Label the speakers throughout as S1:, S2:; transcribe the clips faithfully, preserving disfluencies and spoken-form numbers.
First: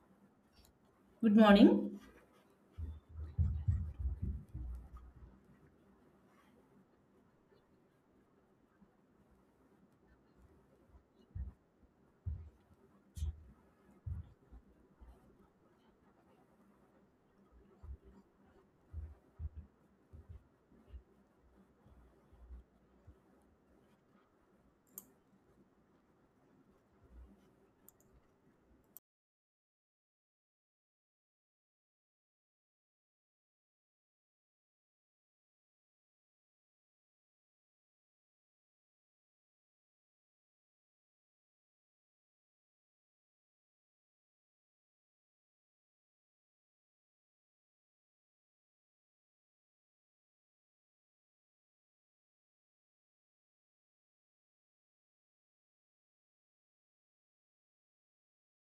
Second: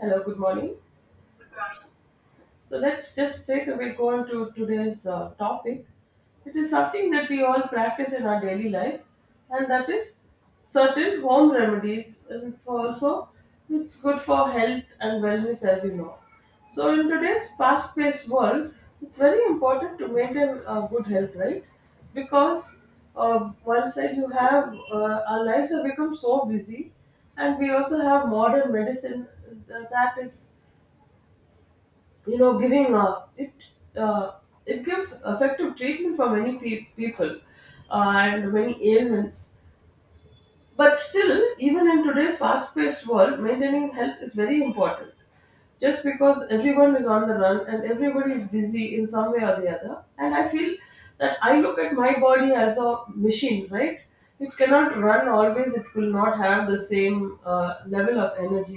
S1: Hello, good morning.
S2: Good morning.
S1: So let's just straight away go on to today's uh, topic. It is something that we all practice in our daily life, and that is certain home remedies. And for also, it's good for health and wellness, as you know. So, in today's fast paced world, it's very important to maintain uh, good health, right? Because uh, one side you have uh, our lives have become so busy, and we also have modern medicine uh, that is you know giving uh, it uh, it gives effective treatment for many pe- people uh, and many ailments but still, even in today's fast paced world, maintaining health is very important. Just because everyone is on the run and everybody is busy in some way or the other. And I feel that I look at my body as a machine, right? It cannot run always, it will not have the same uh, level of energy.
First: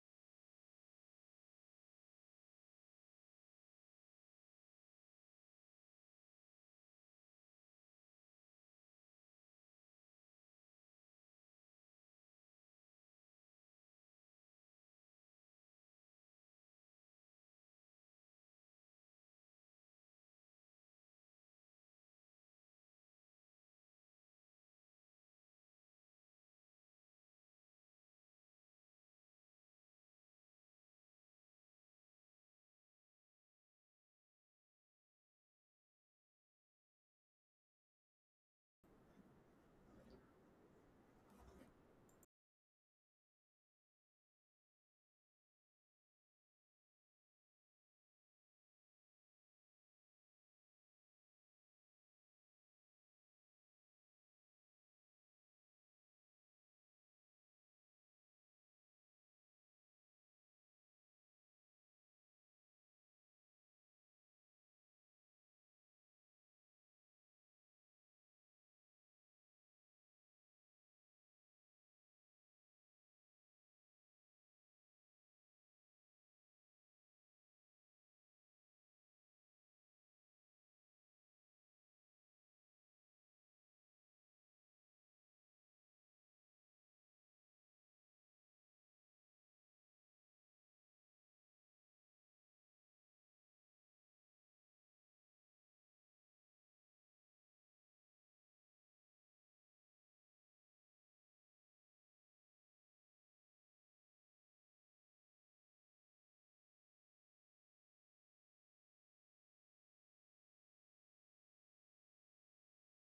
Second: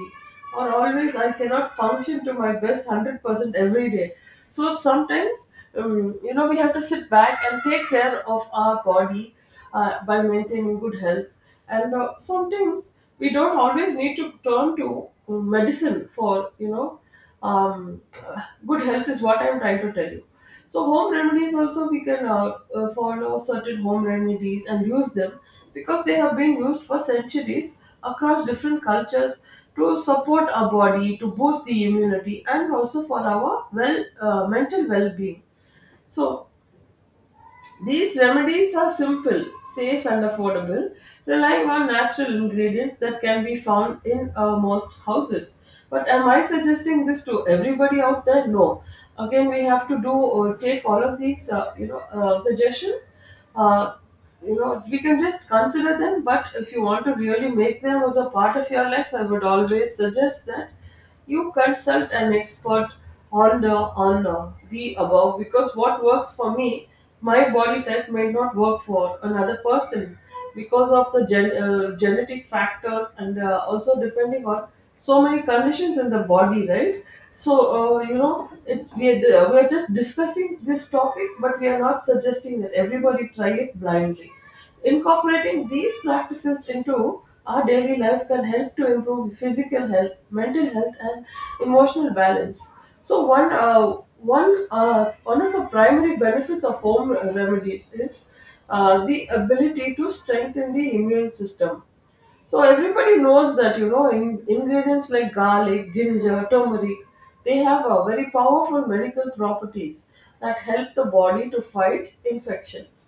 S1: Or always, I cannot function to my best one hundred percent every day. So sometimes, um, you know, we have to sit back and take care of our body uh, by maintaining good health. And uh, sometimes we don't always need to turn to um, medicine for, you know, um, uh, good health is what I'm trying to tell you. So home remedies also we can uh, uh, follow certain home remedies and use them because they have been used for centuries across different cultures to support our body, to boost the immunity, and also for our well uh, mental well-being. So these remedies are simple, safe, and affordable, relying on natural ingredients that can be found in uh, most houses. But am I suggesting this to everybody out there? No. Again, we have to do or take all of these, uh, you know, uh, suggestions. Uh, you know, we can just consider them. But if you want to really make them as a part of your life, I would always suggest that you consult an expert on the on the, the above because what works for me, my body type may not work for another person because of the gen, uh, genetic factors and uh, also depending on so many conditions in the body, right? So uh, you know, it's we are, we are just discussing this topic, but we are not suggesting that everybody try it blindly. Incorporating these practices into our daily life can help to improve physical health, mental health, and emotional balance. So one uh, one uh, one of the primary benefits of home remedies is uh, the ability to strengthen the immune system. So everybody knows that you know in, ingredients like garlic, ginger, turmeric, they have a very powerful medical properties that help the body to fight infections.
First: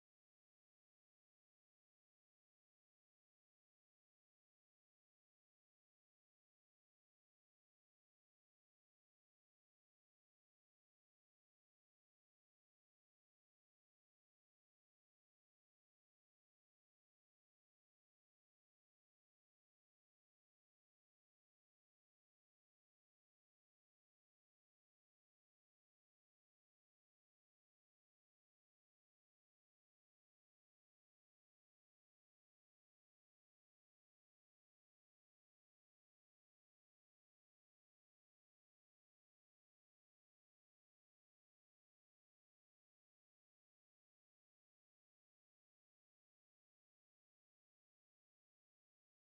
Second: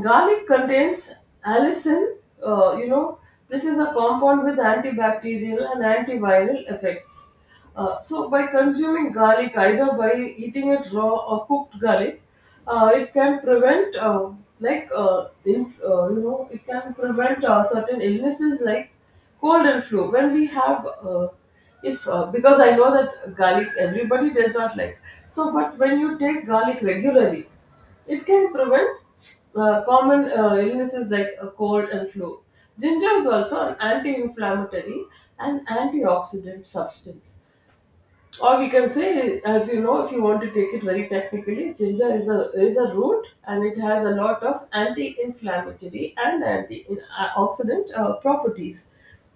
S1: Garlic contains allicin, uh, you know, this is a compound with antibacterial and antiviral effects. Uh, so, by consuming garlic, either by eating it raw or cooked garlic, uh, it can prevent, uh, like, uh, inf- uh, you know, it can prevent uh, certain illnesses like cold and flu. When we have, uh, if uh, because I know that garlic everybody does not like. So, but when you take garlic regularly, it can prevent uh, common uh, illnesses like a cold and flu. Ginger is also an anti inflammatory and antioxidant substance. Or we can say, as you know, if you want to take it very technically, ginger is a is a root and it has a lot of anti-inflammatory and antioxidant uh, properties.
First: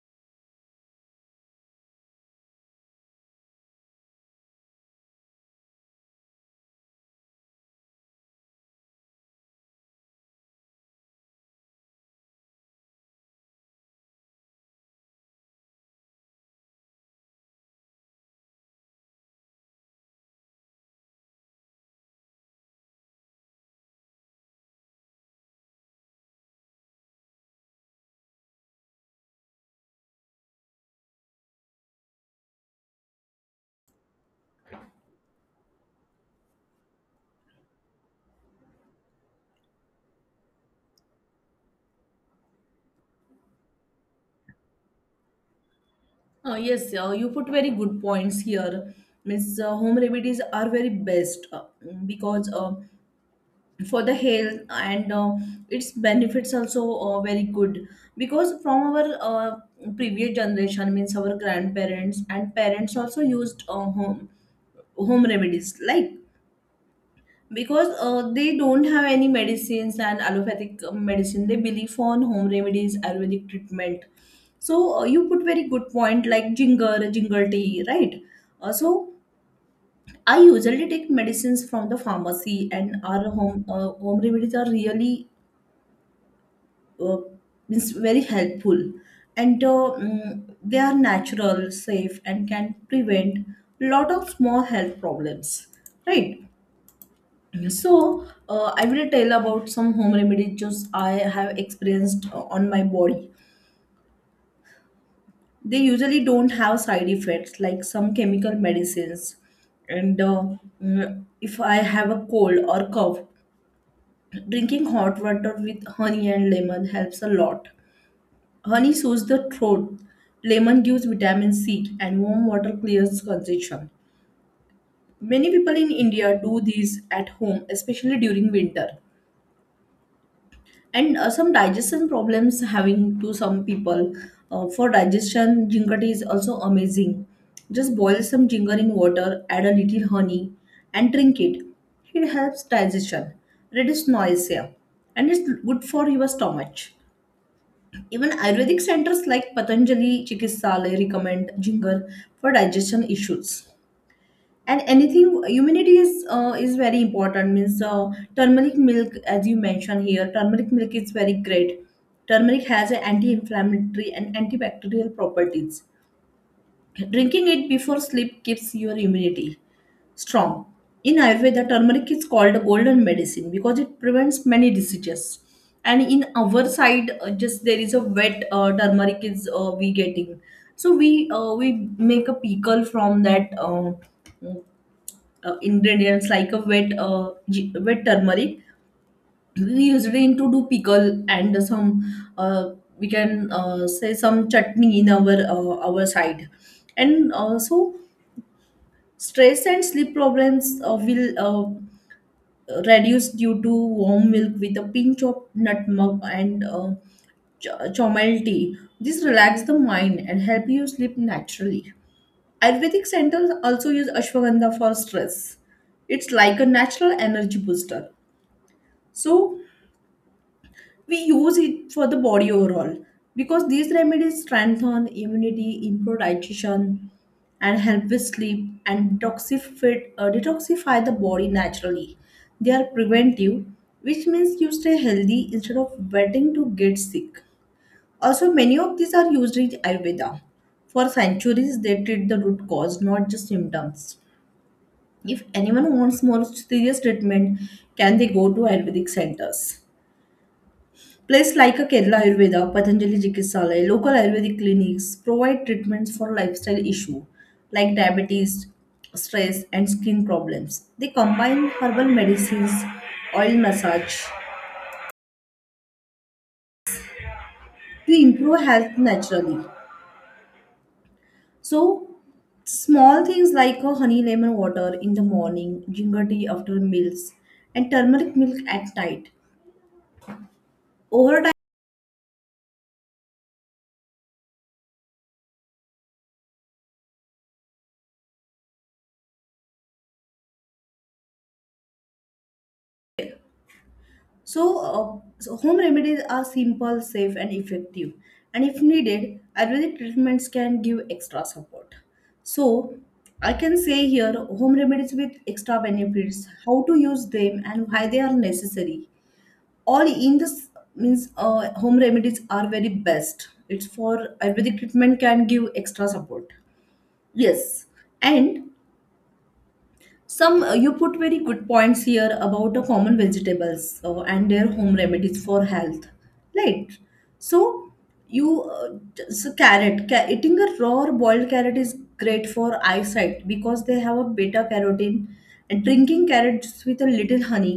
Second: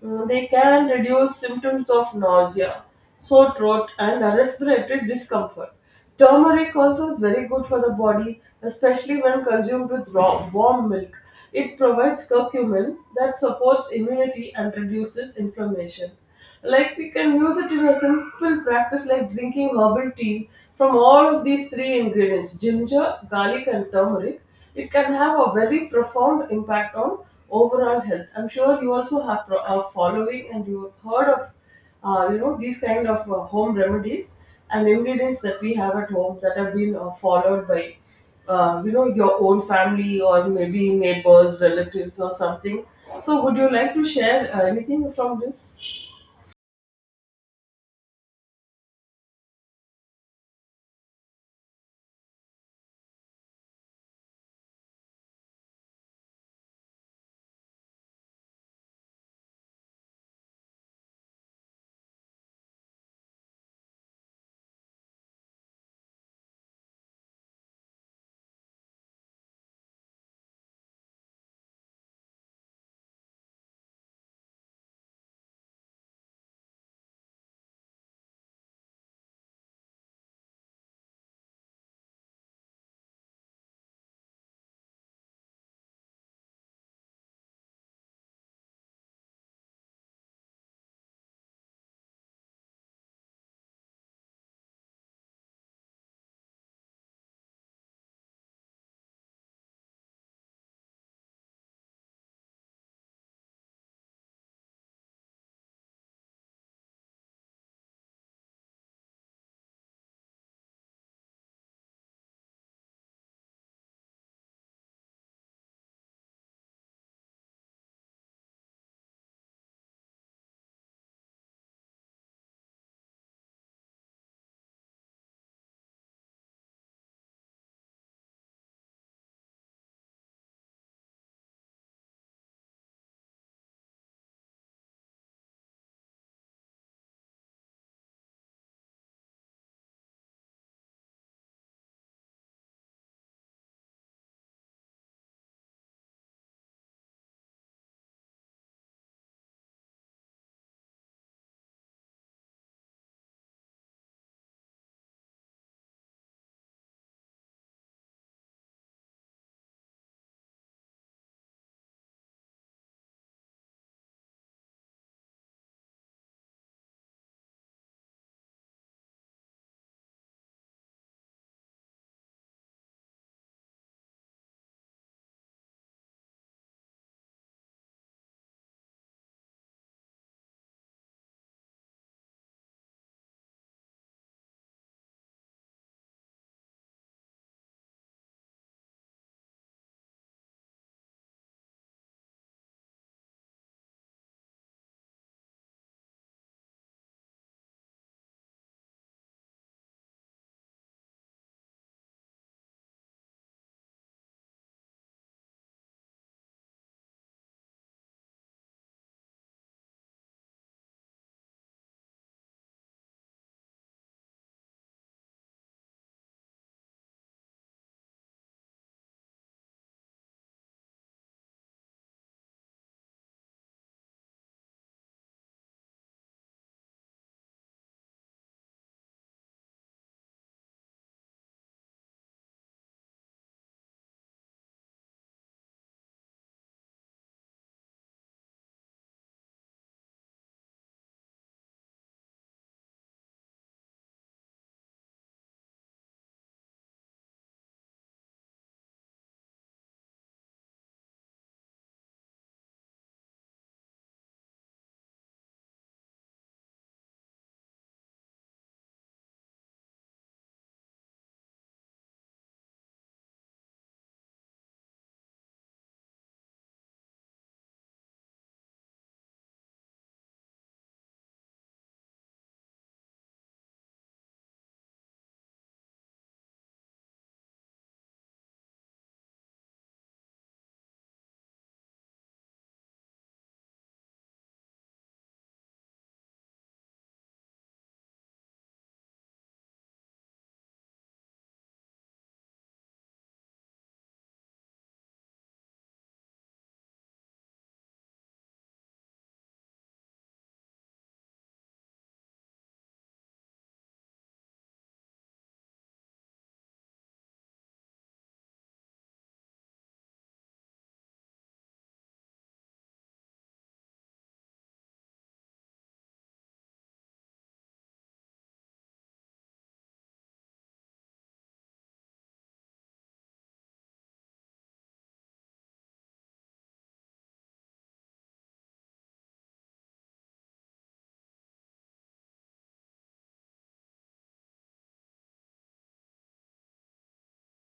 S1: Mm, They can reduce symptoms of nausea, sore throat, and uh, respiratory discomfort. Turmeric also is very good for the body, especially when consumed with raw warm milk. It provides curcumin that supports immunity and reduces inflammation. Like we can use it in a simple practice like drinking herbal tea from all of these three ingredients ginger, garlic, and turmeric. It can have a very profound impact on overall health. I'm sure you also have pro- a following and you have heard of uh, you know these kind of uh, home remedies and ingredients that we have at home that have been uh, followed by uh, you know your own family or maybe neighbors relatives or something so would you like to share uh, anything from this
S2: Uh, yes, uh, you put very good points here. Means uh, home remedies are very best uh, because uh, for the health and uh, its benefits also uh, very good because from our uh, previous generation means our grandparents and parents also used uh, home home remedies like because uh, they don't have any medicines and allopathic uh, medicine. They believe on home remedies, ayurvedic treatment. So uh, you put very good point, like ginger ginger tea, right? Uh, so I usually take medicines from the pharmacy, and our home uh, home remedies are really uh, means very helpful. And uh, mm, they are natural safe and can prevent lot of small health problems right So, uh, I will tell about some home remedies just I have experienced uh, on my body. They usually don't have side effects like some chemical medicines. And uh, mm, if I have a cold or cough, drinking hot water with honey and lemon helps a lot. Honey soothes the throat, lemon gives vitamin C, and warm water clears congestion. Many people in India do this at home, especially during winter. And uh, some digestion problems having to some people. Uh, for digestion, ginger tea is also amazing. Just boil some ginger in water, add a little honey, and drink it. It helps digestion, reduce nausea, and it's good for your stomach. Even ayurvedic centers like Patanjali Chikitsalayam recommend ginger for digestion issues. And anything, immunity is uh, is very important. Means uh, turmeric milk, as you mentioned here, turmeric milk is very great. Turmeric has a anti-inflammatory and antibacterial properties. Drinking it before sleep keeps your immunity strong. In Ayurveda, turmeric is called a golden medicine because it prevents many diseases. And in our side uh, just there is a wet uh, turmeric is uh, we getting. So we uh, we make a pickle from that uh, uh, ingredients like a wet uh, gi- wet turmeric. We use it in to do pickle, and some uh, we can uh, say some chutney in our uh, our side. And also stress and sleep problems uh, will uh, reduce due to warm milk with a pinch of nutmeg and uh, ch- chamomile tea. This relax the mind and help you sleep naturally. Ayurvedic centers also use ashwagandha for stress. It's like a natural energy booster. So we use it for the body overall, because these remedies strengthen immunity, improve digestion, and help with sleep, and detoxify, uh, detoxify the body naturally. They are preventive, which means you stay healthy instead of waiting to get sick. Also, many of these are used in Ayurveda. For centuries, they treat the root cause, not just symptoms. If anyone wants more serious treatment, can they go to Ayurvedic centers? Places like a Kerala Ayurveda, Patanjali Chikitsalaya, local Ayurvedic clinics provide treatments for lifestyle issues like diabetes, stress, and skin problems. They combine herbal medicines, oil massage to improve health naturally. So small things like a honey lemon water in the morning, ginger tea after meals, and turmeric milk at night. Over. So, uh, so home remedies are simple, safe, and effective. And if needed, Ayurvedic treatments can give extra support. So I can say here home remedies with extra benefits, how to use them, and why they are necessary. All in this, means uh, home remedies are very best. It's for Ayurvedic treatment can give extra support. Yes, and some, uh, you put very good points here about the common vegetables uh, and their home remedies for health, right? So you uh, t- so carrot ca- eating a raw or boiled carrot is great for eyesight, because they have a beta carotene, and drinking carrots with a little honey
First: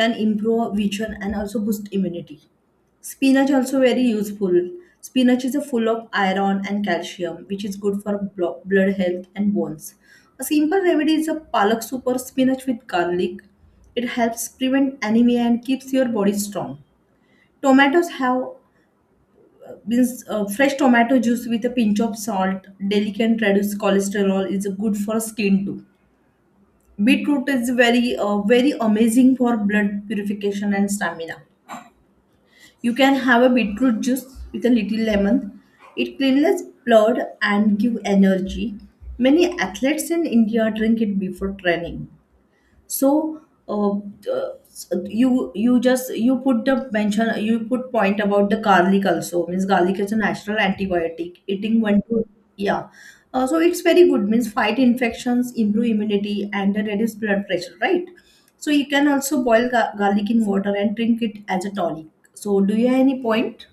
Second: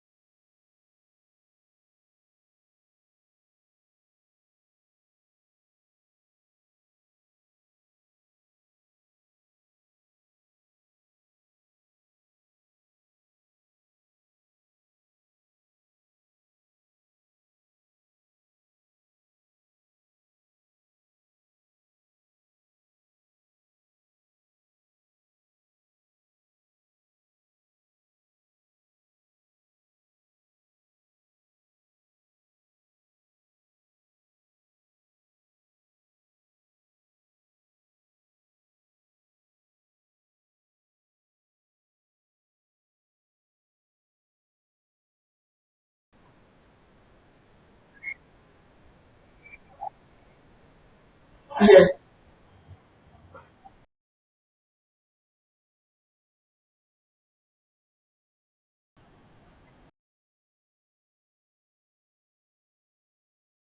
S2: can improve vision and also boost immunity. Spinach also very useful. Spinach is a full of iron and calcium, which is good for blo- blood health and bones. A simple remedy is a palak soup or spinach with garlic. It helps prevent anemia and keeps your body strong. Tomatoes have, means uh, fresh tomato juice with a pinch of salt, delicate reduce cholesterol, is good for skin too. Beetroot is very uh, very amazing for blood purification and stamina. You can have a beetroot juice with a little lemon. It cleanses blood and give energy. Many athletes in India drink it before training. So uh, uh, you you just you put the mention, you put point about the garlic also. Means garlic is a natural antibiotic, eating one
S1: Yes.
S2: to yeah. Uh, so it's very good, means fight infections, improve immunity, and reduce blood pressure, right? So you can also boil ga- garlic in water and drink it as a tonic. So do you have any point?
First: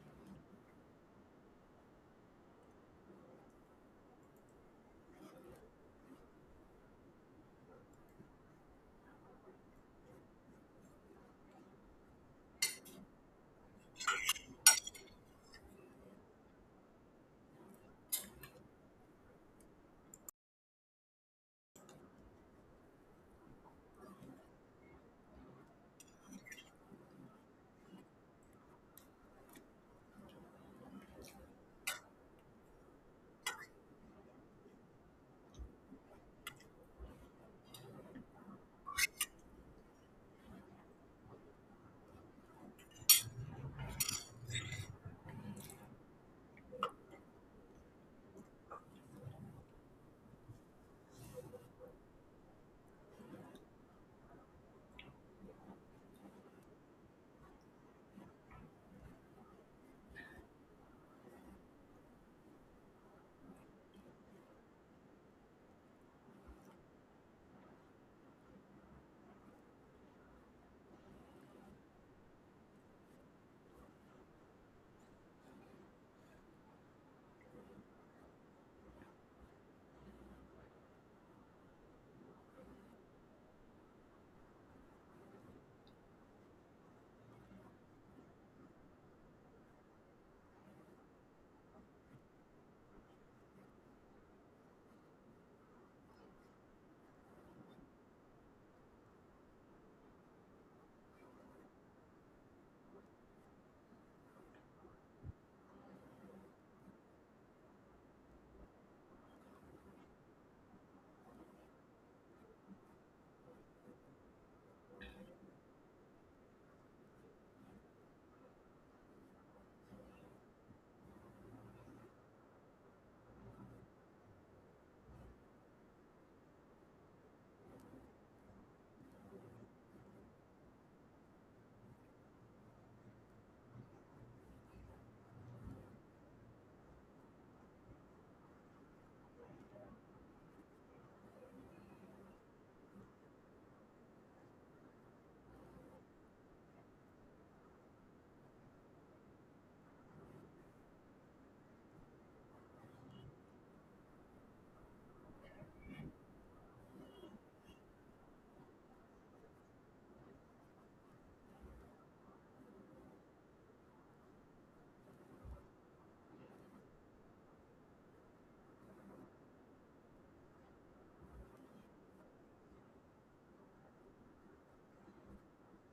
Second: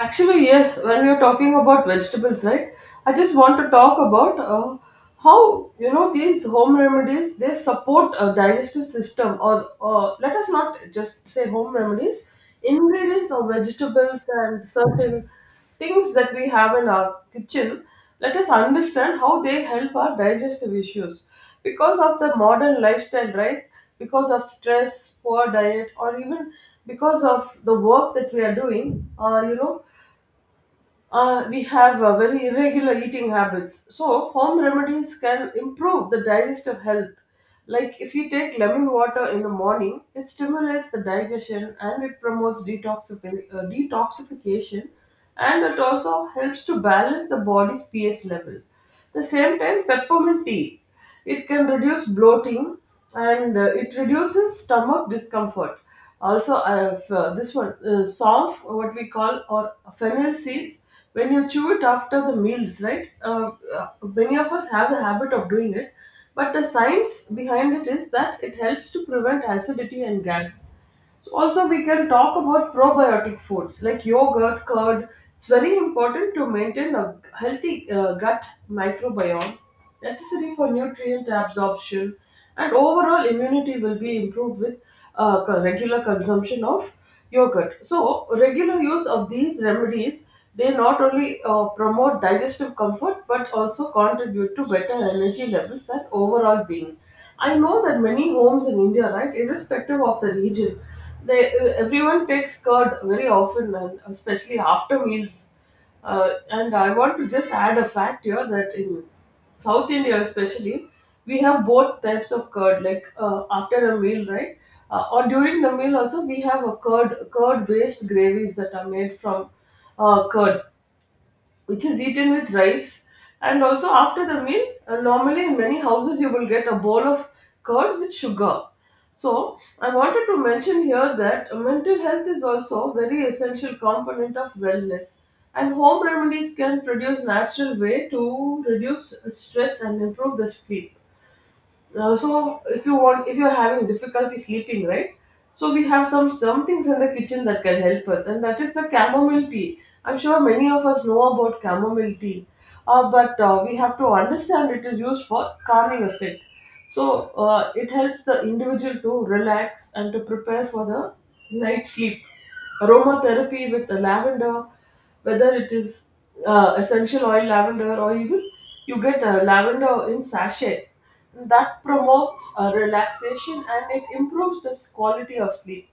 S1: Actually, yes, when we are talking about vegetables, right? I just want to talk about uh, how you know these home remedies they support a digestive system, or uh, let us not just say home remedies, ingredients or vegetables and certain things that we have in our kitchen. Let us understand how they help our digestive issues because of the modern lifestyle, right? Because of stress, poor diet, or even because of the work that we are doing, uh, you know, uh, we have uh, very irregular eating habits. So, home remedies can improve the digestive health. Like if you take lemon water in the morning, it stimulates the digestion and it promotes detoxifi- uh, detoxification and it also helps to balance the body's pH level the same time peppermint tea it can reduce bloating and uh, it reduces stomach discomfort also uh, f- uh, this one uh, sonf what we call or fennel seeds when you chew it after the meals right uh, uh, many of us have the habit of doing it but the science behind it is that it helps to prevent acidity and gas so also we can talk about probiotic foods like yogurt, curd. It's very important to maintain a healthy uh, gut microbiome necessary for nutrient absorption and overall immunity will be improved with uh, co- regular consumption of yogurt. So regular use of these remedies they not only uh, promote digestive comfort but also contribute to better energy levels and overall being. I know that many homes in India, right, irrespective of the region, they uh, everyone takes curd very often, and especially after meals. Uh, and I want to just add a fact here that in South India, especially, we have both types of curd. Like uh, after a meal, right, uh, or during the meal also, we have a curd curd based gravies that are made from uh, curd which is eaten with rice. And also, after the meal, uh, normally in many houses, you will get a bowl of curd with sugar. So, I wanted to mention here that mental health is also a very essential component of wellness. And home remedies can produce natural way to reduce stress and improve the sleep. Uh, so if you want, if you're having difficulty sleeping, right? So we have some some things in the kitchen that can help us, and that is the chamomile tea. I'm sure many of us know about chamomile tea, uh, but uh, we have to understand it is used for calming effect. So uh, it helps the individual to relax and to prepare for the night sleep aromatherapy with the lavender, whether it is uh, essential oil lavender or even you get uh, lavender in sachet. That promotes uh, relaxation and it improves the quality of sleep.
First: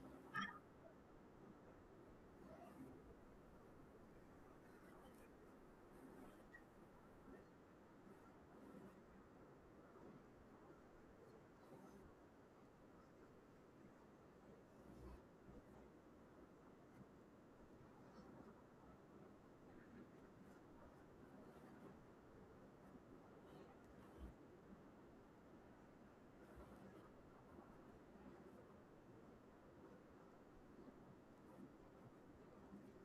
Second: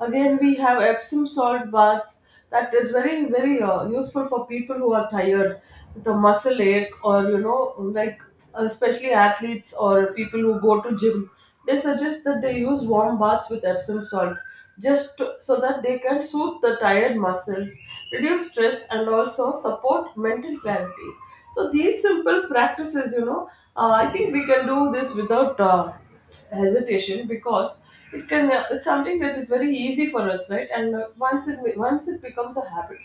S1: Again, we have Epsom salt baths. That is very, very uh, useful for people who are tired with a muscle ache or, you know, like especially athletes or people who go to gym. They suggest that they use warm baths with Epsom salt just to- so that they can soothe the tired muscles, reduce stress, and also support mental clarity. So these simple practices, you know, uh, I think we can do this without uh, hesitation because it can. Uh, it's something that is very easy for us, right? And uh, once it once it becomes a habit,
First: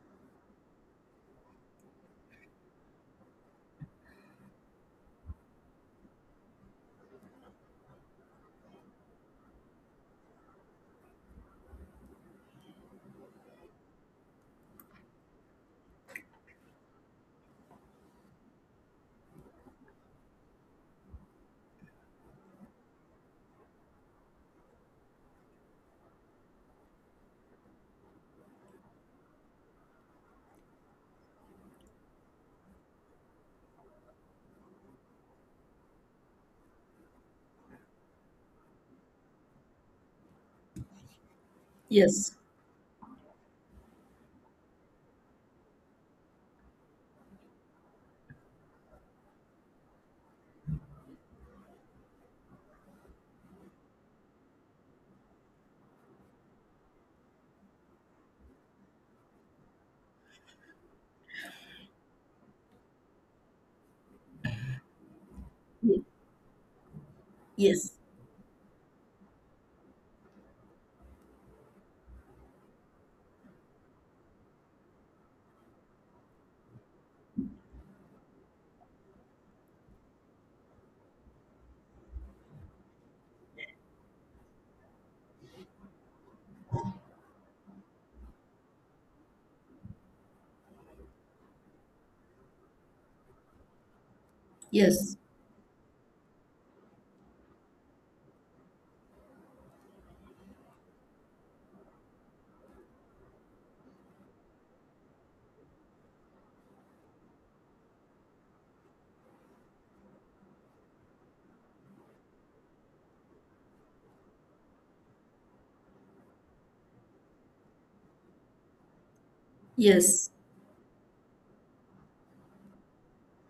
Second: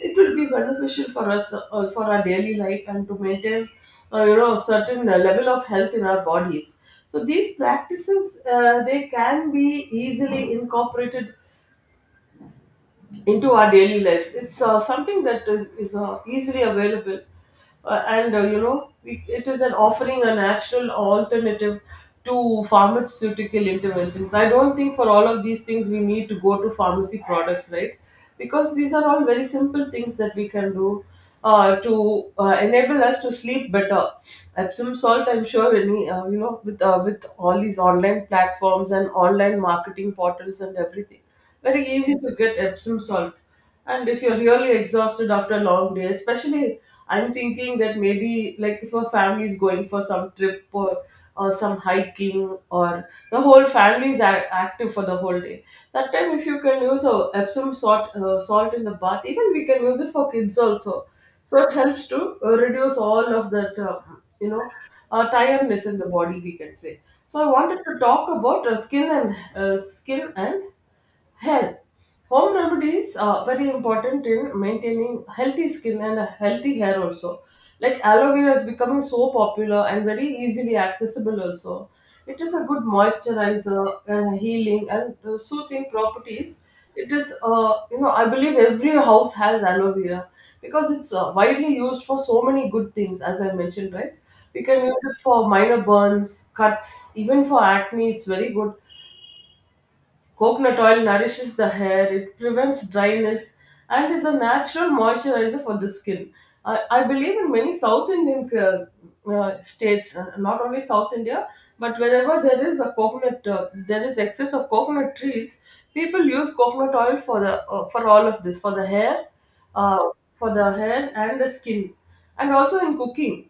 S1: it will be beneficial for us uh, for our daily life and to maintain uh, you know certain uh, level of health in our bodies so these practices uh, they can be easily incorporated into our daily lives. It's uh, something that is, is uh, easily available, uh, and uh, you know, we, it is an offering a natural alternative to pharmaceutical interventions. I don't think for all of these things we need to go to pharmacy products, right? Because these are all very simple things that we can do uh, to uh, enable us to sleep better. Epsom salt, I'm sure, any uh, you know, with uh, with all these online platforms and online marketing portals and everything very easy
S2: Yes,
S1: to get Epsom salt. And if you're really exhausted after a long day, especially I'm thinking that maybe like if a family is going for some trip or, or some hiking or the whole family is a- active for the whole day. That time if you can use a Epsom salt uh, salt in the bath, even we can use it for kids also. So it helps to uh, reduce all of that uh, you know uh, tiredness in the body we can say. So I wanted
S2: yes,
S1: to talk about uh, skin and uh, skin and health. Home remedies are very important in maintaining healthy skin and a healthy hair also. Like aloe vera is becoming so popular and very easily accessible also. It is a good moisturizer and healing and uh, soothing properties. It is, uh, you know, I believe every house has aloe vera because it's uh, widely used for so many good things, as I mentioned, right? We can use it
S2: yes,
S1: for minor burns, cuts, even for acne. It's very good. Coconut oil nourishes the hair, it prevents dryness, and is a natural moisturizer for the skin. I, I believe in many South Indian uh, uh, states, uh, not only South India, but wherever there is a coconut, uh, there is excess of coconut trees. People use coconut oil for the uh, for all of this, for the hair, uh,
S2: yes,
S1: for the hair and the skin, and also in cooking.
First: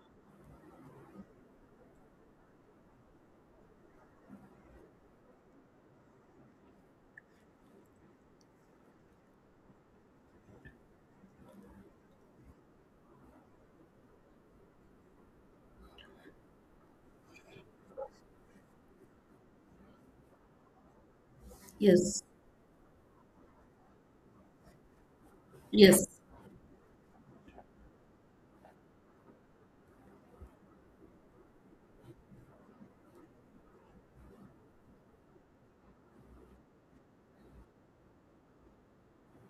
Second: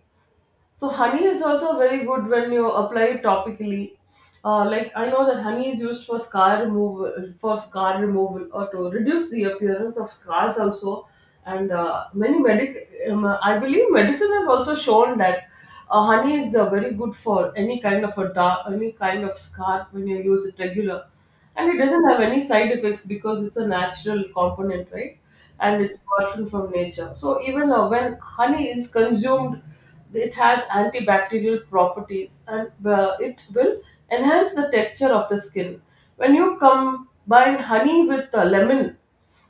S1: So honey is also very good when you apply it topically. Uh, like I know that honey is used for scar removal, for scar removal, or to reduce the appearance of scars also. And uh, many medic, um, I believe medicine has also shown that uh, honey is uh, very good for any kind of a dark, any kind of scar when you use it regular, and it
S2: yes,
S1: doesn't have
S2: yes,
S1: any side effects because it's a natural component, right? And it's
S2: yes,
S1: gotten from nature. So even uh, when honey is consumed, it has antibacterial properties, and uh, it will enhance the texture of the skin. When you combine honey with uh, lemon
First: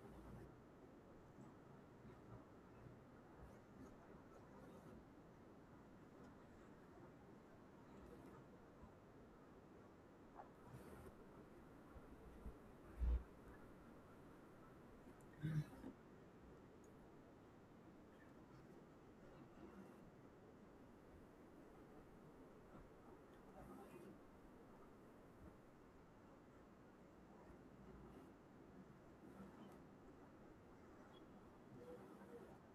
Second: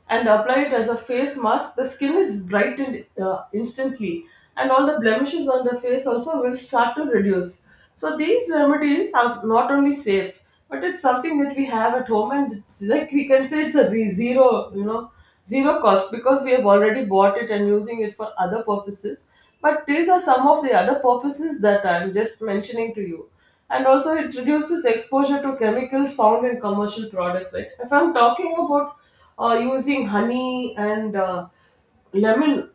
S1: and apply it as a face mask, the skin is brightened uh, instantly, and all the blemishes on the face also will start to reduce. So these remedies are not only safe, but it's something that we have at home, and it's like we can say it's a re- zero, you know, zero cost because we have already bought it and using it for other purposes. But these are some of the other purposes that I'm just mentioning to you. And also, it reduces exposure to chemicals found in commercial products. Right? If I'm talking about uh, using honey and uh, lemon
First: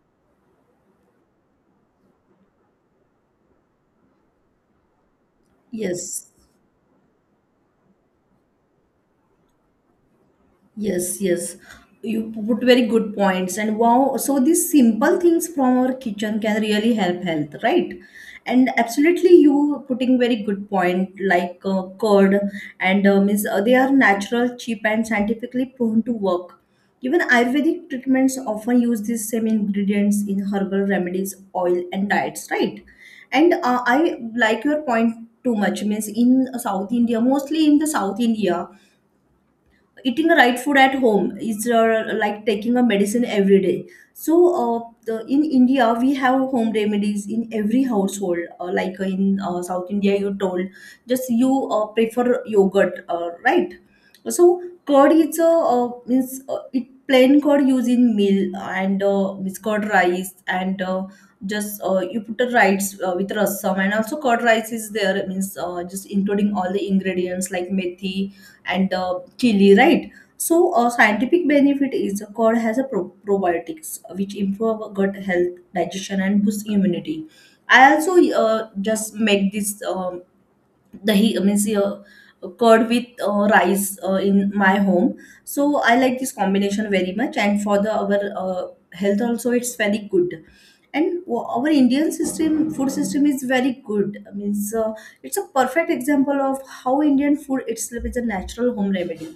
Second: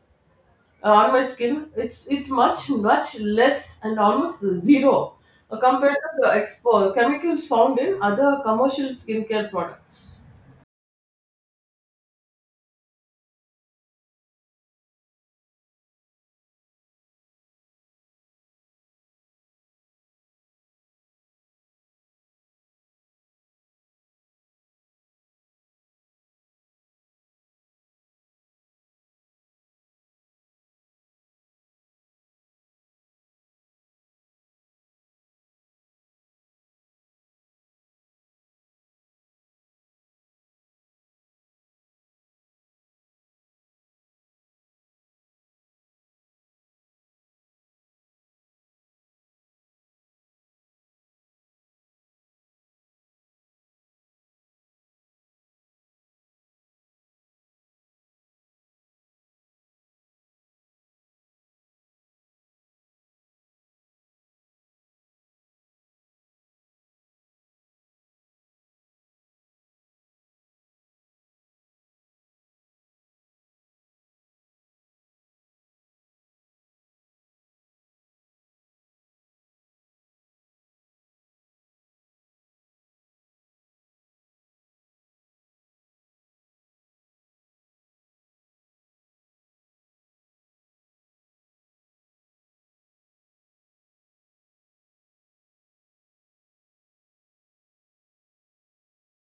S1: uh, on my skin, it's it's much much less and almost zero, uh, compared to the
S2: yes.
S1: expo chemicals found in other commercial skincare products.
S2: Yes, yes. You put very good points. And wow, so these simple things from our kitchen can really help health, right? And absolutely, you putting very good point, like uh, curd. And um, is uh, They are natural, cheap, and scientifically proven to work. Even Ayurvedic treatments often use these same ingredients in herbal remedies, oil, and diets, right? And uh, I like your point too much. Means in South India, mostly in the South India, eating the right food at home is uh, like taking a medicine every day. So uh, the, in India we have home remedies in every household uh, like in uh, South India you told. Just you uh, prefer yogurt uh, right? So curd is a uh, means uh, it plain curd used in meal, and uh, means curd rice. And uh, just uh, You put the rice uh, with rasam, and also curd rice is there, means uh, just including all the ingredients like methi and uh, chili, right? So a scientific benefit is uh, curd has a pro- probiotics which improve our gut health, digestion, and boost immunity. I also uh, just make this um dahi, uh, means uh, curd with uh, rice uh, in my home. So I like this combination very much, and for the our uh, health also, it's very good. And w- our Indian system, food system is very good. I mean, uh, it's a perfect example of how Indian food itself is a natural home remedy.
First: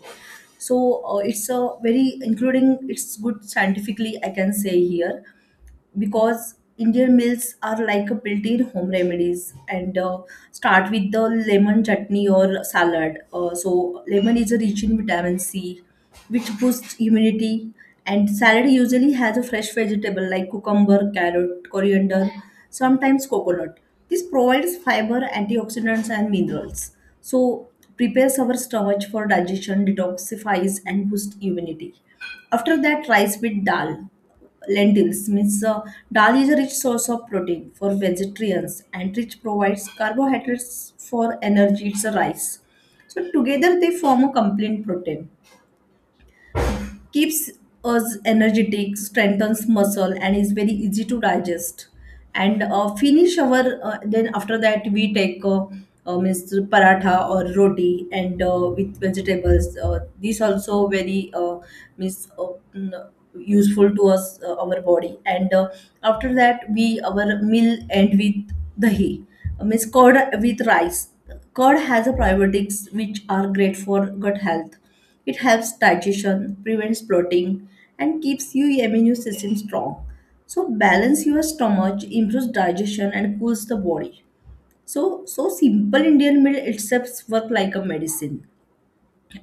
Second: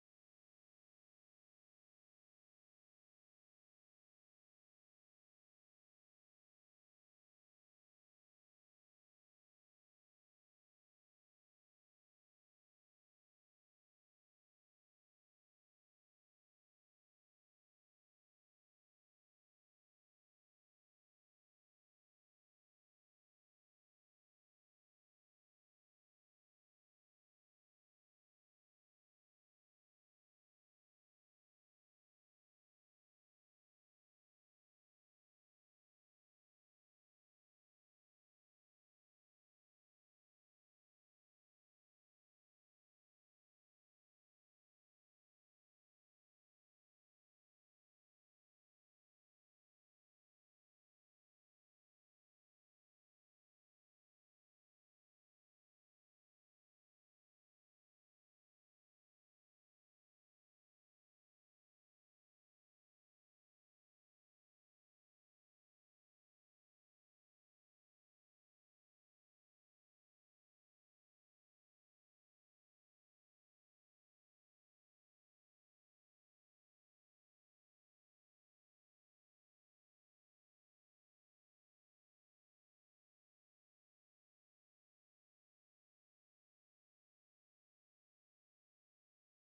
S2: So uh, it's a very including it's good scientifically, I can say here, because Indian meals are like a built-in home remedies and uh, start with the lemon chutney or salad. Uh, so lemon is rich in vitamin C, which boosts immunity. And salad usually has a fresh vegetable like cucumber, carrot, coriander, sometimes coconut. This provides fiber, antioxidants, and minerals. So prepares our stomach for digestion, detoxifies, and boosts immunity. After that, rice with dal lentils, means uh, dal is a rich source of protein for vegetarians, and rich provides carbohydrates for energy, it's a rice. So together they form a complete protein, keeps us energetic, strengthens muscle, and is very easy to digest. And uh, finish our uh, Then after that we take, uh, uh, means paratha or roti and uh, with vegetables. Uh, these also very uh, means uh, mm, useful to us, uh, our body. And uh, After that, we our meal end with dahi, uh, means curd with rice. Curd has a probiotics which are great for gut health. It helps digestion, prevents bloating, and keeps your immune system strong. So balance your stomach, improves digestion, and cools the body. So so simple Indian meal itself work like a medicine.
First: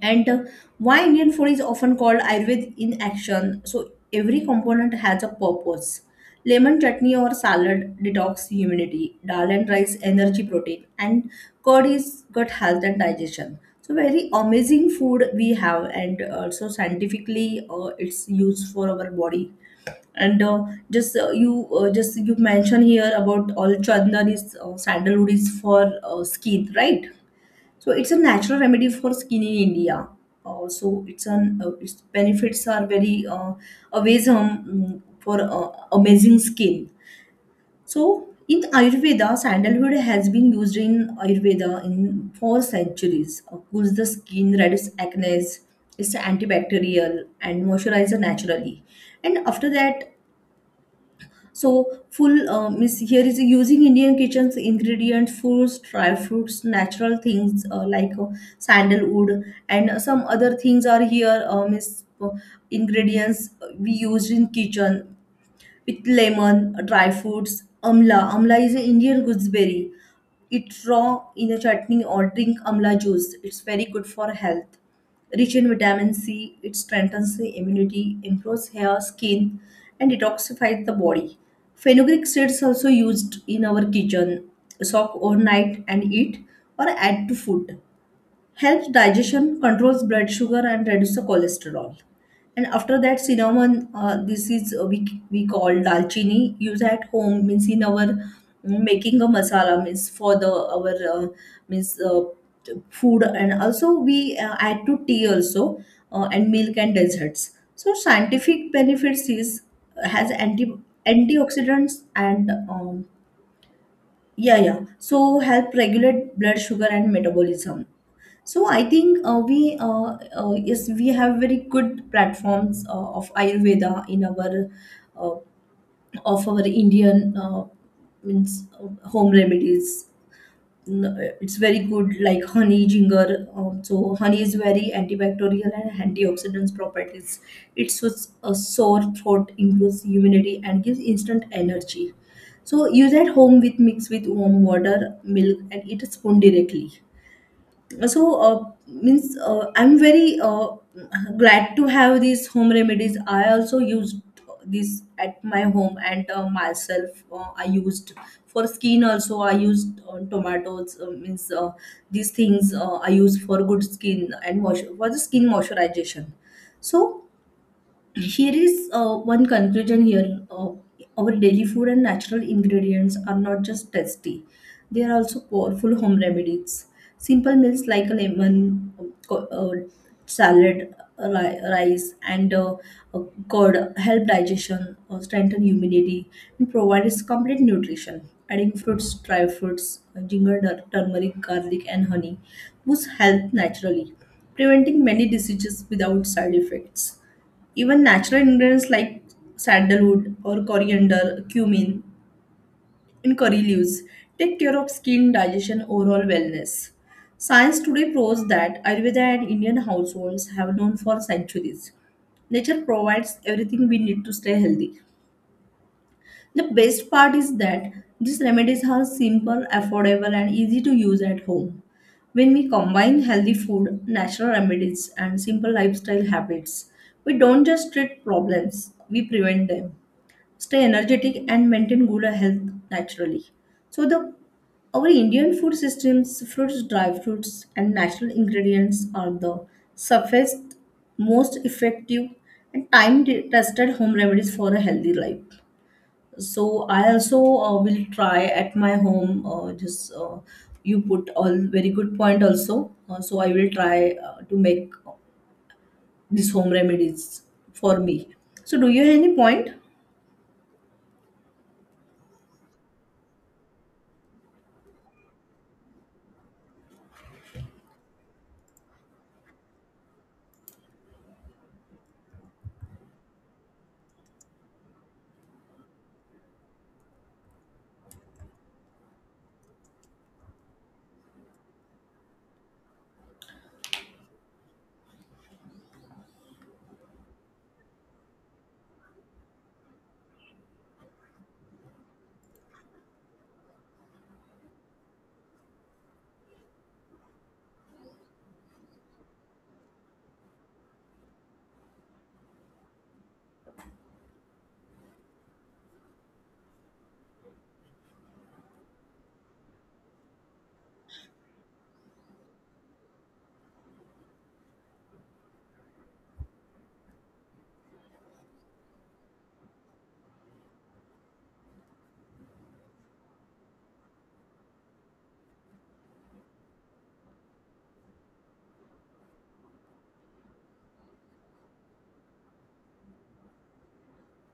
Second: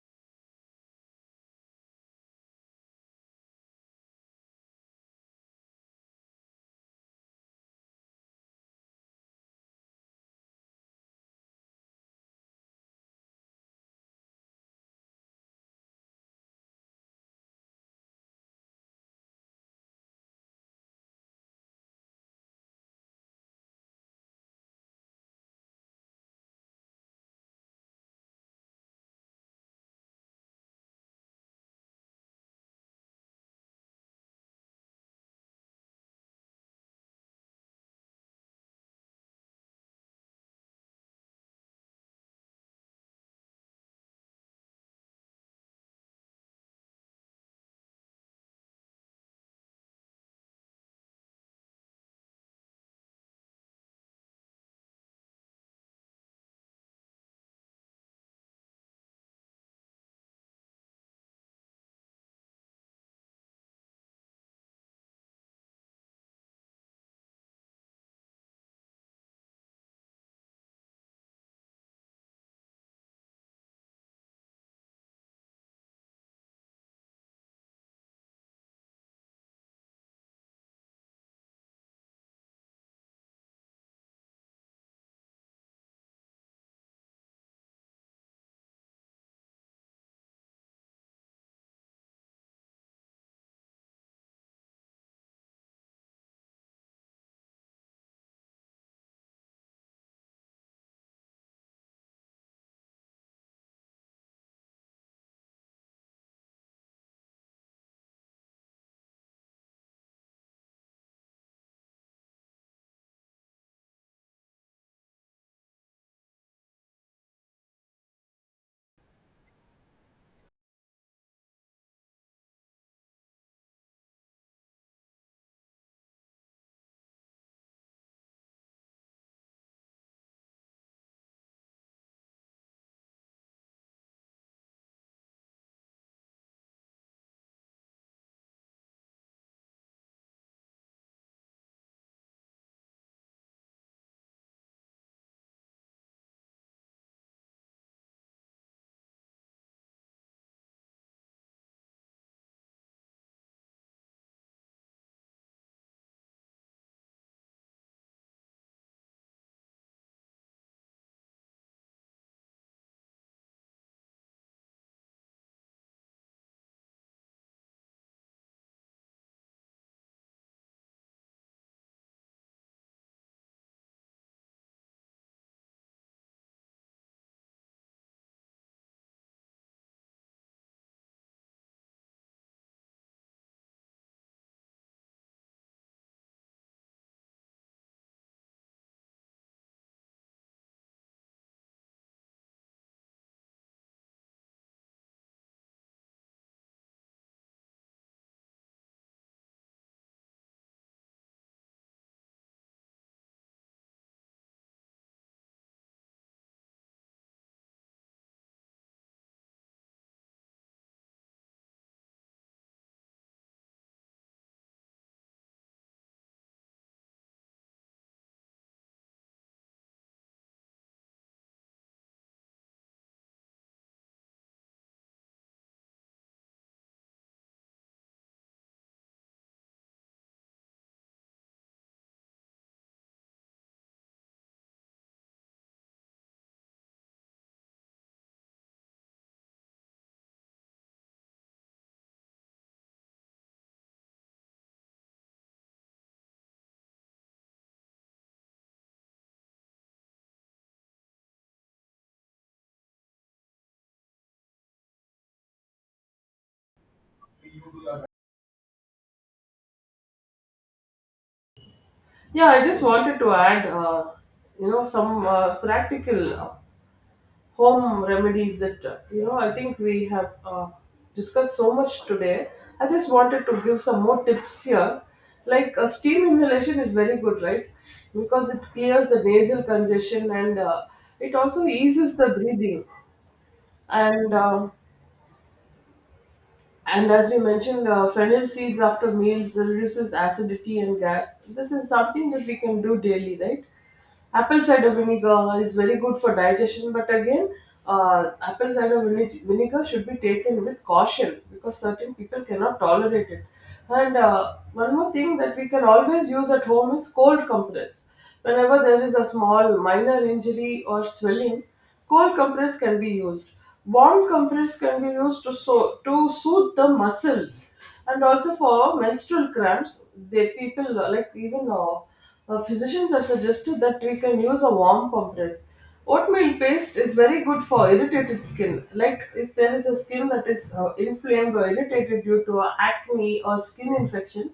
S2: And uh, Why Indian food is often called Ayurved in action. So every component has a purpose. Lemon chutney or salad, detox immunity; dal and rice, energy protein; and curd is gut health and digestion. So very amazing food we have, and also scientifically uh, it's used for our body. And uh, just uh, you uh, just You mentioned here about all chandan is, uh, sandalwood is for uh, skin, right? So it's a natural remedy for skin in India. Uh, So it's an uh, its benefits are very uh, amazing for uh, amazing skin. So in Ayurveda, sandalwood has been used in Ayurveda in four centuries. Uh, cools the skin, reduces acne, it's antibacterial and moisturizer naturally. And after that, so full um, is here is using Indian kitchens ingredients, fruits, dry fruits, natural things uh, like uh, sandalwood and some other things are here, um, is uh, ingredients we use in kitchen with lemon, dry fruits, amla. Amla is an Indian gooseberry. Eat raw in a chutney or drink amla juice. It's very good for health. Rich in vitamin C, it strengthens the immunity, improves hair, skin, and detoxifies the body. Fenugreek seeds also used in our kitchen. Soak overnight and eat or add to food, helps digestion, controls blood sugar, and reduces the cholesterol. And after that, cinnamon, uh, this is uh, we, we call dalchini, use at home, means in our mm, making a masala, means for the our uh, means uh, food, and also we uh, add to tea also, uh, and milk and desserts. So scientific benefits is has anti antioxidants and um, yeah, yeah, so help regulate blood sugar and metabolism. So I think uh, we uh, uh, yes, we have very good platforms uh, of Ayurveda in our uh, of our Indian uh, means uh, home remedies n- it's very good, like honey, ginger, um, so honey is very antibacterial and antioxidants properties. It soothes a sore throat, improves immunity, and gives instant energy. So use at home with mix with warm water, milk, and eat a spoon directly. So uh, means uh, I'm very uh, glad to have these home remedies. I also used this at my home, and uh, myself uh, I used for skin also. I used uh, tomatoes uh, means uh, these things uh, I use for good skin and wash for the skin moisturization. So here is uh, one conclusion here. uh, our daily food and natural ingredients are not just tasty, they are also powerful home remedies. Simple meals like a lemon uh, co- uh, salad, uh, ri- rice, and uh, uh, curd help digestion, uh, strengthen immunity, and provides complete nutrition. Adding fruits, dry fruits, uh, ginger tur- turmeric, garlic, and honey boosts health naturally, preventing many diseases without side effects. Even natural ingredients like sandalwood or coriander, cumin, and curry leaves take care of skin, digestion, overall wellness. Science today proves that Ayurveda and Indian households have known for centuries. Nature provides everything we need to stay healthy. The best part is that these remedies are simple, affordable, and easy to use at home. When we combine healthy food, natural remedies, and simple lifestyle habits, we don't just treat problems, we prevent them, stay energetic, and maintain good health naturally. So the our Indian food systems, fruits, dry fruits, and natural ingredients are the safest, most effective, and time-tested home remedies for a healthy life. So I also uh, will try at my home. Uh, just uh, You put all very good point also. Uh, so I will try uh, to make these home remedies for me. So do you have any point?
S1: Yeah, I just wanted to add, uh, you know, some uh, practical home remedies that uh, you know I think we have uh, discussed so much today. I just wanted to give some more tips here. Like uh, steam inhalation is very good, right? Because it clears the nasal congestion, and uh, it also eases the breathing. And uh, and as we mentioned, uh, fennel seeds after meals reduces acidity and gas. This is something that we can do daily, right? Apple cider vinegar is very good for digestion, but again, uh, apple cider vine- vinegar should be taken with caution because certain people cannot tolerate it. And uh, one more thing that we can always use at home is cold compress. Whenever there is a small minor injury or swelling, cold compress can be used. Warm compress can be used to so- to soothe the muscles, and also for menstrual cramps, they people, uh, like even uh, uh, physicians have suggested that we can use a warm compress. Oatmeal paste is very good for irritated skin. Like if there is a skin that is uh, inflamed or irritated due to a acne or skin infection,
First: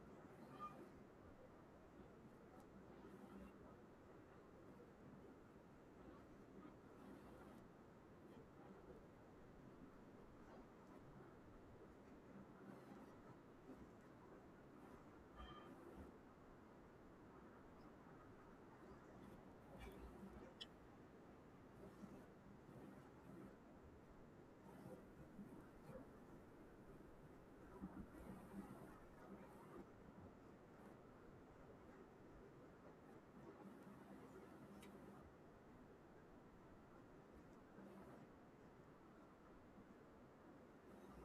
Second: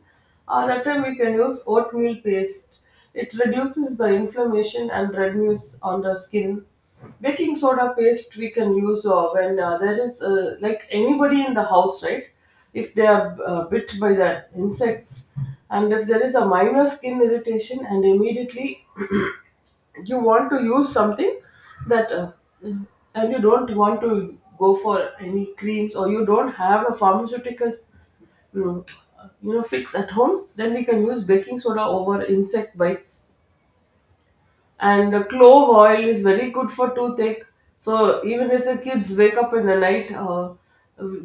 S1: uh, that time we can use oatmeal paste. It reduces the inflammation and redness on the skin. Baking soda paste we can use uh, when uh, there is uh, like anybody in the house, right? If they are uh, bit by the insects, and if there is a minor skin irritation and immediately you want to use something that uh, and you don't want to go for any creams, or you don't have a pharmaceutical mm, you know, fix at home, then we can use baking soda over insect bites. And uh, clove oil is very good for toothache. So even if the kids wake up in the night uh,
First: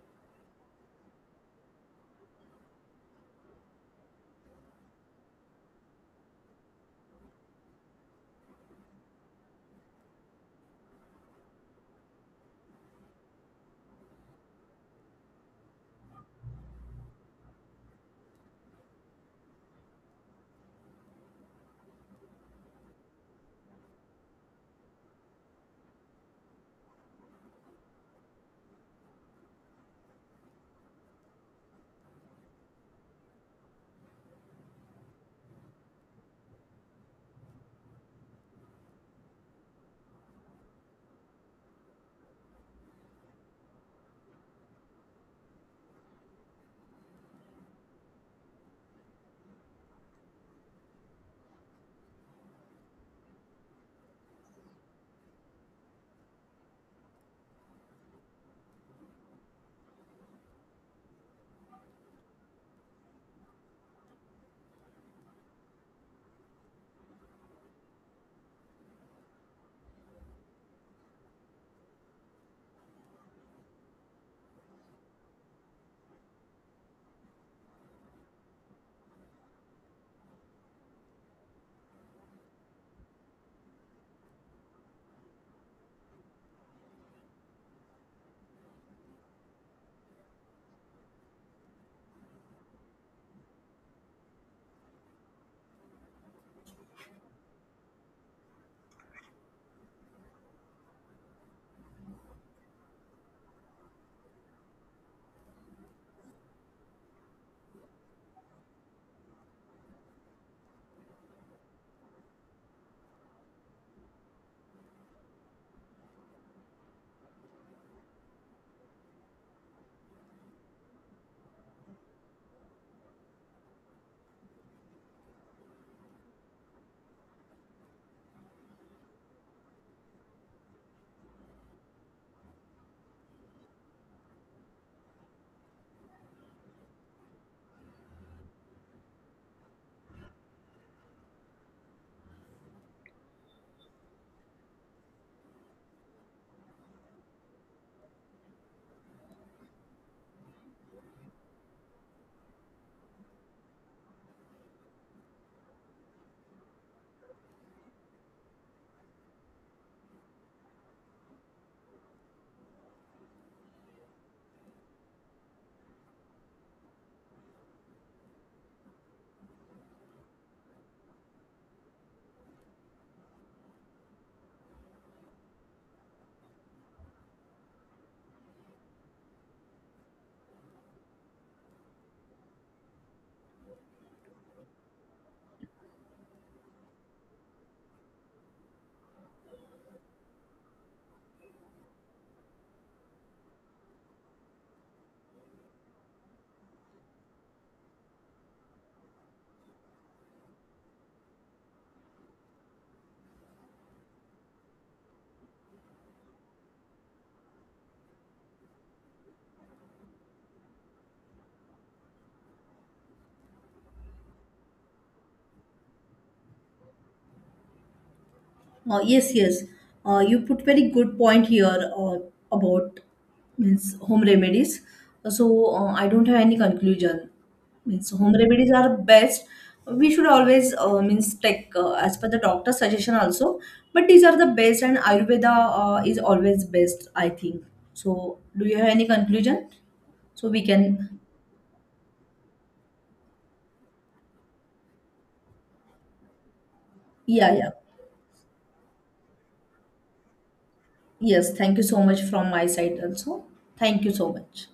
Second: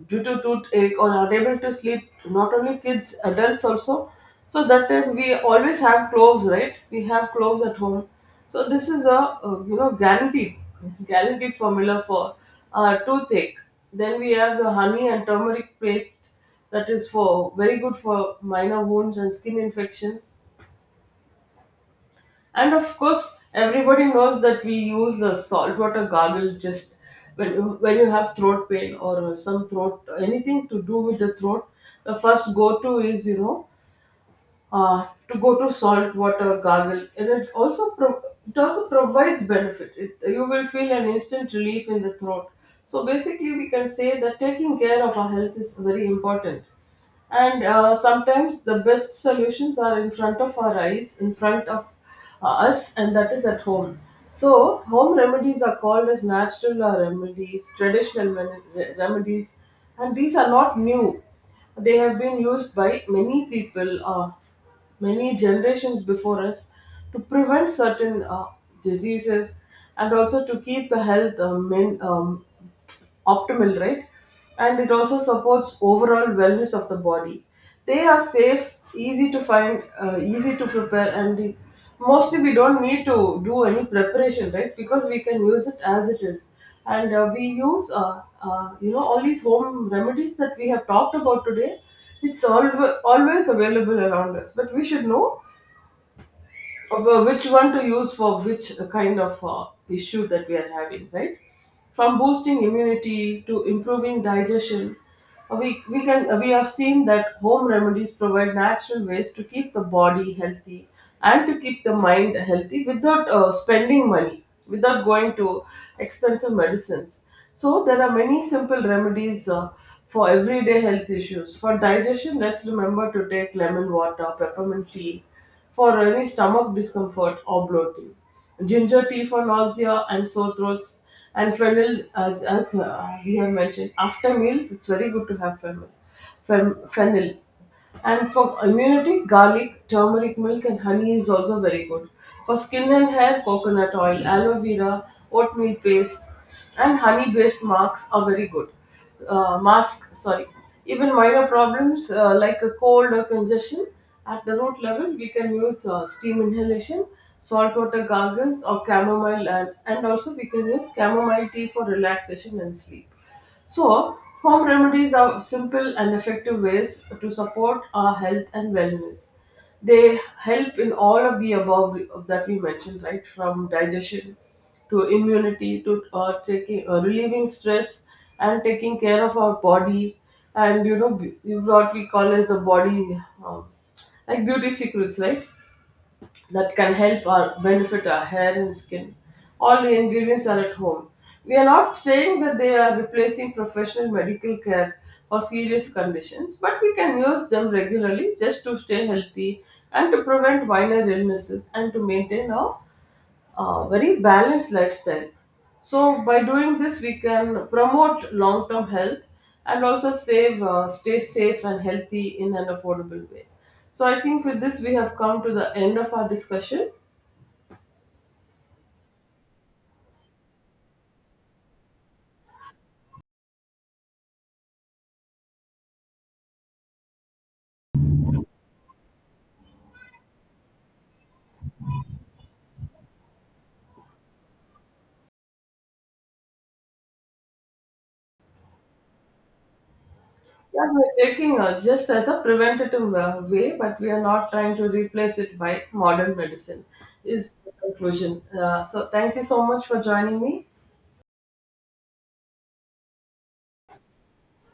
S1: due to toothache or unable to sleep, not only kids, adults also. So that time we always have cloves, right? We have cloves at home. So this is a uh, you know guaranteed guaranteed formula for uh, toothache. Then we have the honey and turmeric paste. That is for very good for minor wounds and skin infections. And of course, everybody knows that we use a saltwater gargle just when you, when you have throat pain or some throat, anything to do with the throat. The first go to is, you know, uh, to go to salt water gargle. And it also pro- it also provides benefit. It, you will feel an instant relief in the throat. So basically, we can say that taking care of our health is very important. And uh, sometimes the best solutions are in front of our eyes, in front of uh, us, and that is at home. So, home remedies are called as natural uh, remedies, traditional men- re- remedies, and these are not new. They have been used by many people, uh, many generations before us, to prevent certain uh, diseases, and also to keep the health uh, men, um, is optimal, right? And it also supports overall wellness of the body. They are safe, easy to find, uh, easy to prepare, and we, mostly we don't need to do any preparation, right? Because we can use it as it is, and uh, we use, uh, uh, you know, all these home remedies that we have talked about today. It's always always available around us, but we should know of uh, which one to use for which kind of uh, issue that we are having, right? From boosting immunity to improving digestion, uh, we we can uh, we have seen that home remedies provide natural ways to keep the body healthy and to keep the mind healthy without uh, spending money, without going to expensive medicines. So there are many simple remedies. Uh, for everyday health issues. For digestion, let's remember to take lemon water, peppermint tea, for any stomach discomfort or bloating. Ginger tea for nausea and sore throats, and fennel, as, as uh, we have mentioned, after meals, it's very good to have fennel. Fen- fennel. And for immunity, garlic, turmeric milk, and honey is also very good. For skin and hair, coconut oil, aloe vera, oatmeal paste, and honey based marks are very good, uh, mask, sorry. Even minor problems uh, like a cold or congestion at the root level, we can use uh, steam inhalation, saltwater gargles, or chamomile, and, and also we can use chamomile tea for relaxation and sleep. So, home remedies are simple and effective ways to support our health and wellness. They help in all of the above that we mentioned, right? From digestion to immunity to uh, taking uh, relieving stress and taking care of our body, and you know, b- what we call as the body um, like beauty secrets, right? That can help or benefit our hair and skin. All the ingredients are at home. We are not saying that they are replacing professional medical care for serious conditions, but we can use them regularly just to stay healthy and to prevent minor illnesses and to maintain our a very balanced lifestyle. So by doing this, we can promote long-term health and also save, uh, stay safe and healthy in an affordable way. So I think with this, we have come to the end of our discussion.
S2: Uh, yes, yes. Uh, you put very good point here uh, about, means, home remedies. So uh, I don't have any conclusion. Means home remedies are best. We should always uh, means take, uh, as per the doctor's suggestion also. But these are the best, and Ayurveda uh, is always best, I think. So do you have any conclusion? So we
S1: Yeah, we're
S2: can,
S1: taking uh, just as a preventative uh, way, but we are not trying to replace it by modern medicine.
S2: yeah,
S1: Is
S2: yeah.
S1: the conclusion. Uh, so thank you so much for joining me.
S2: Yes, thank you so much from my side also. Thank you so much.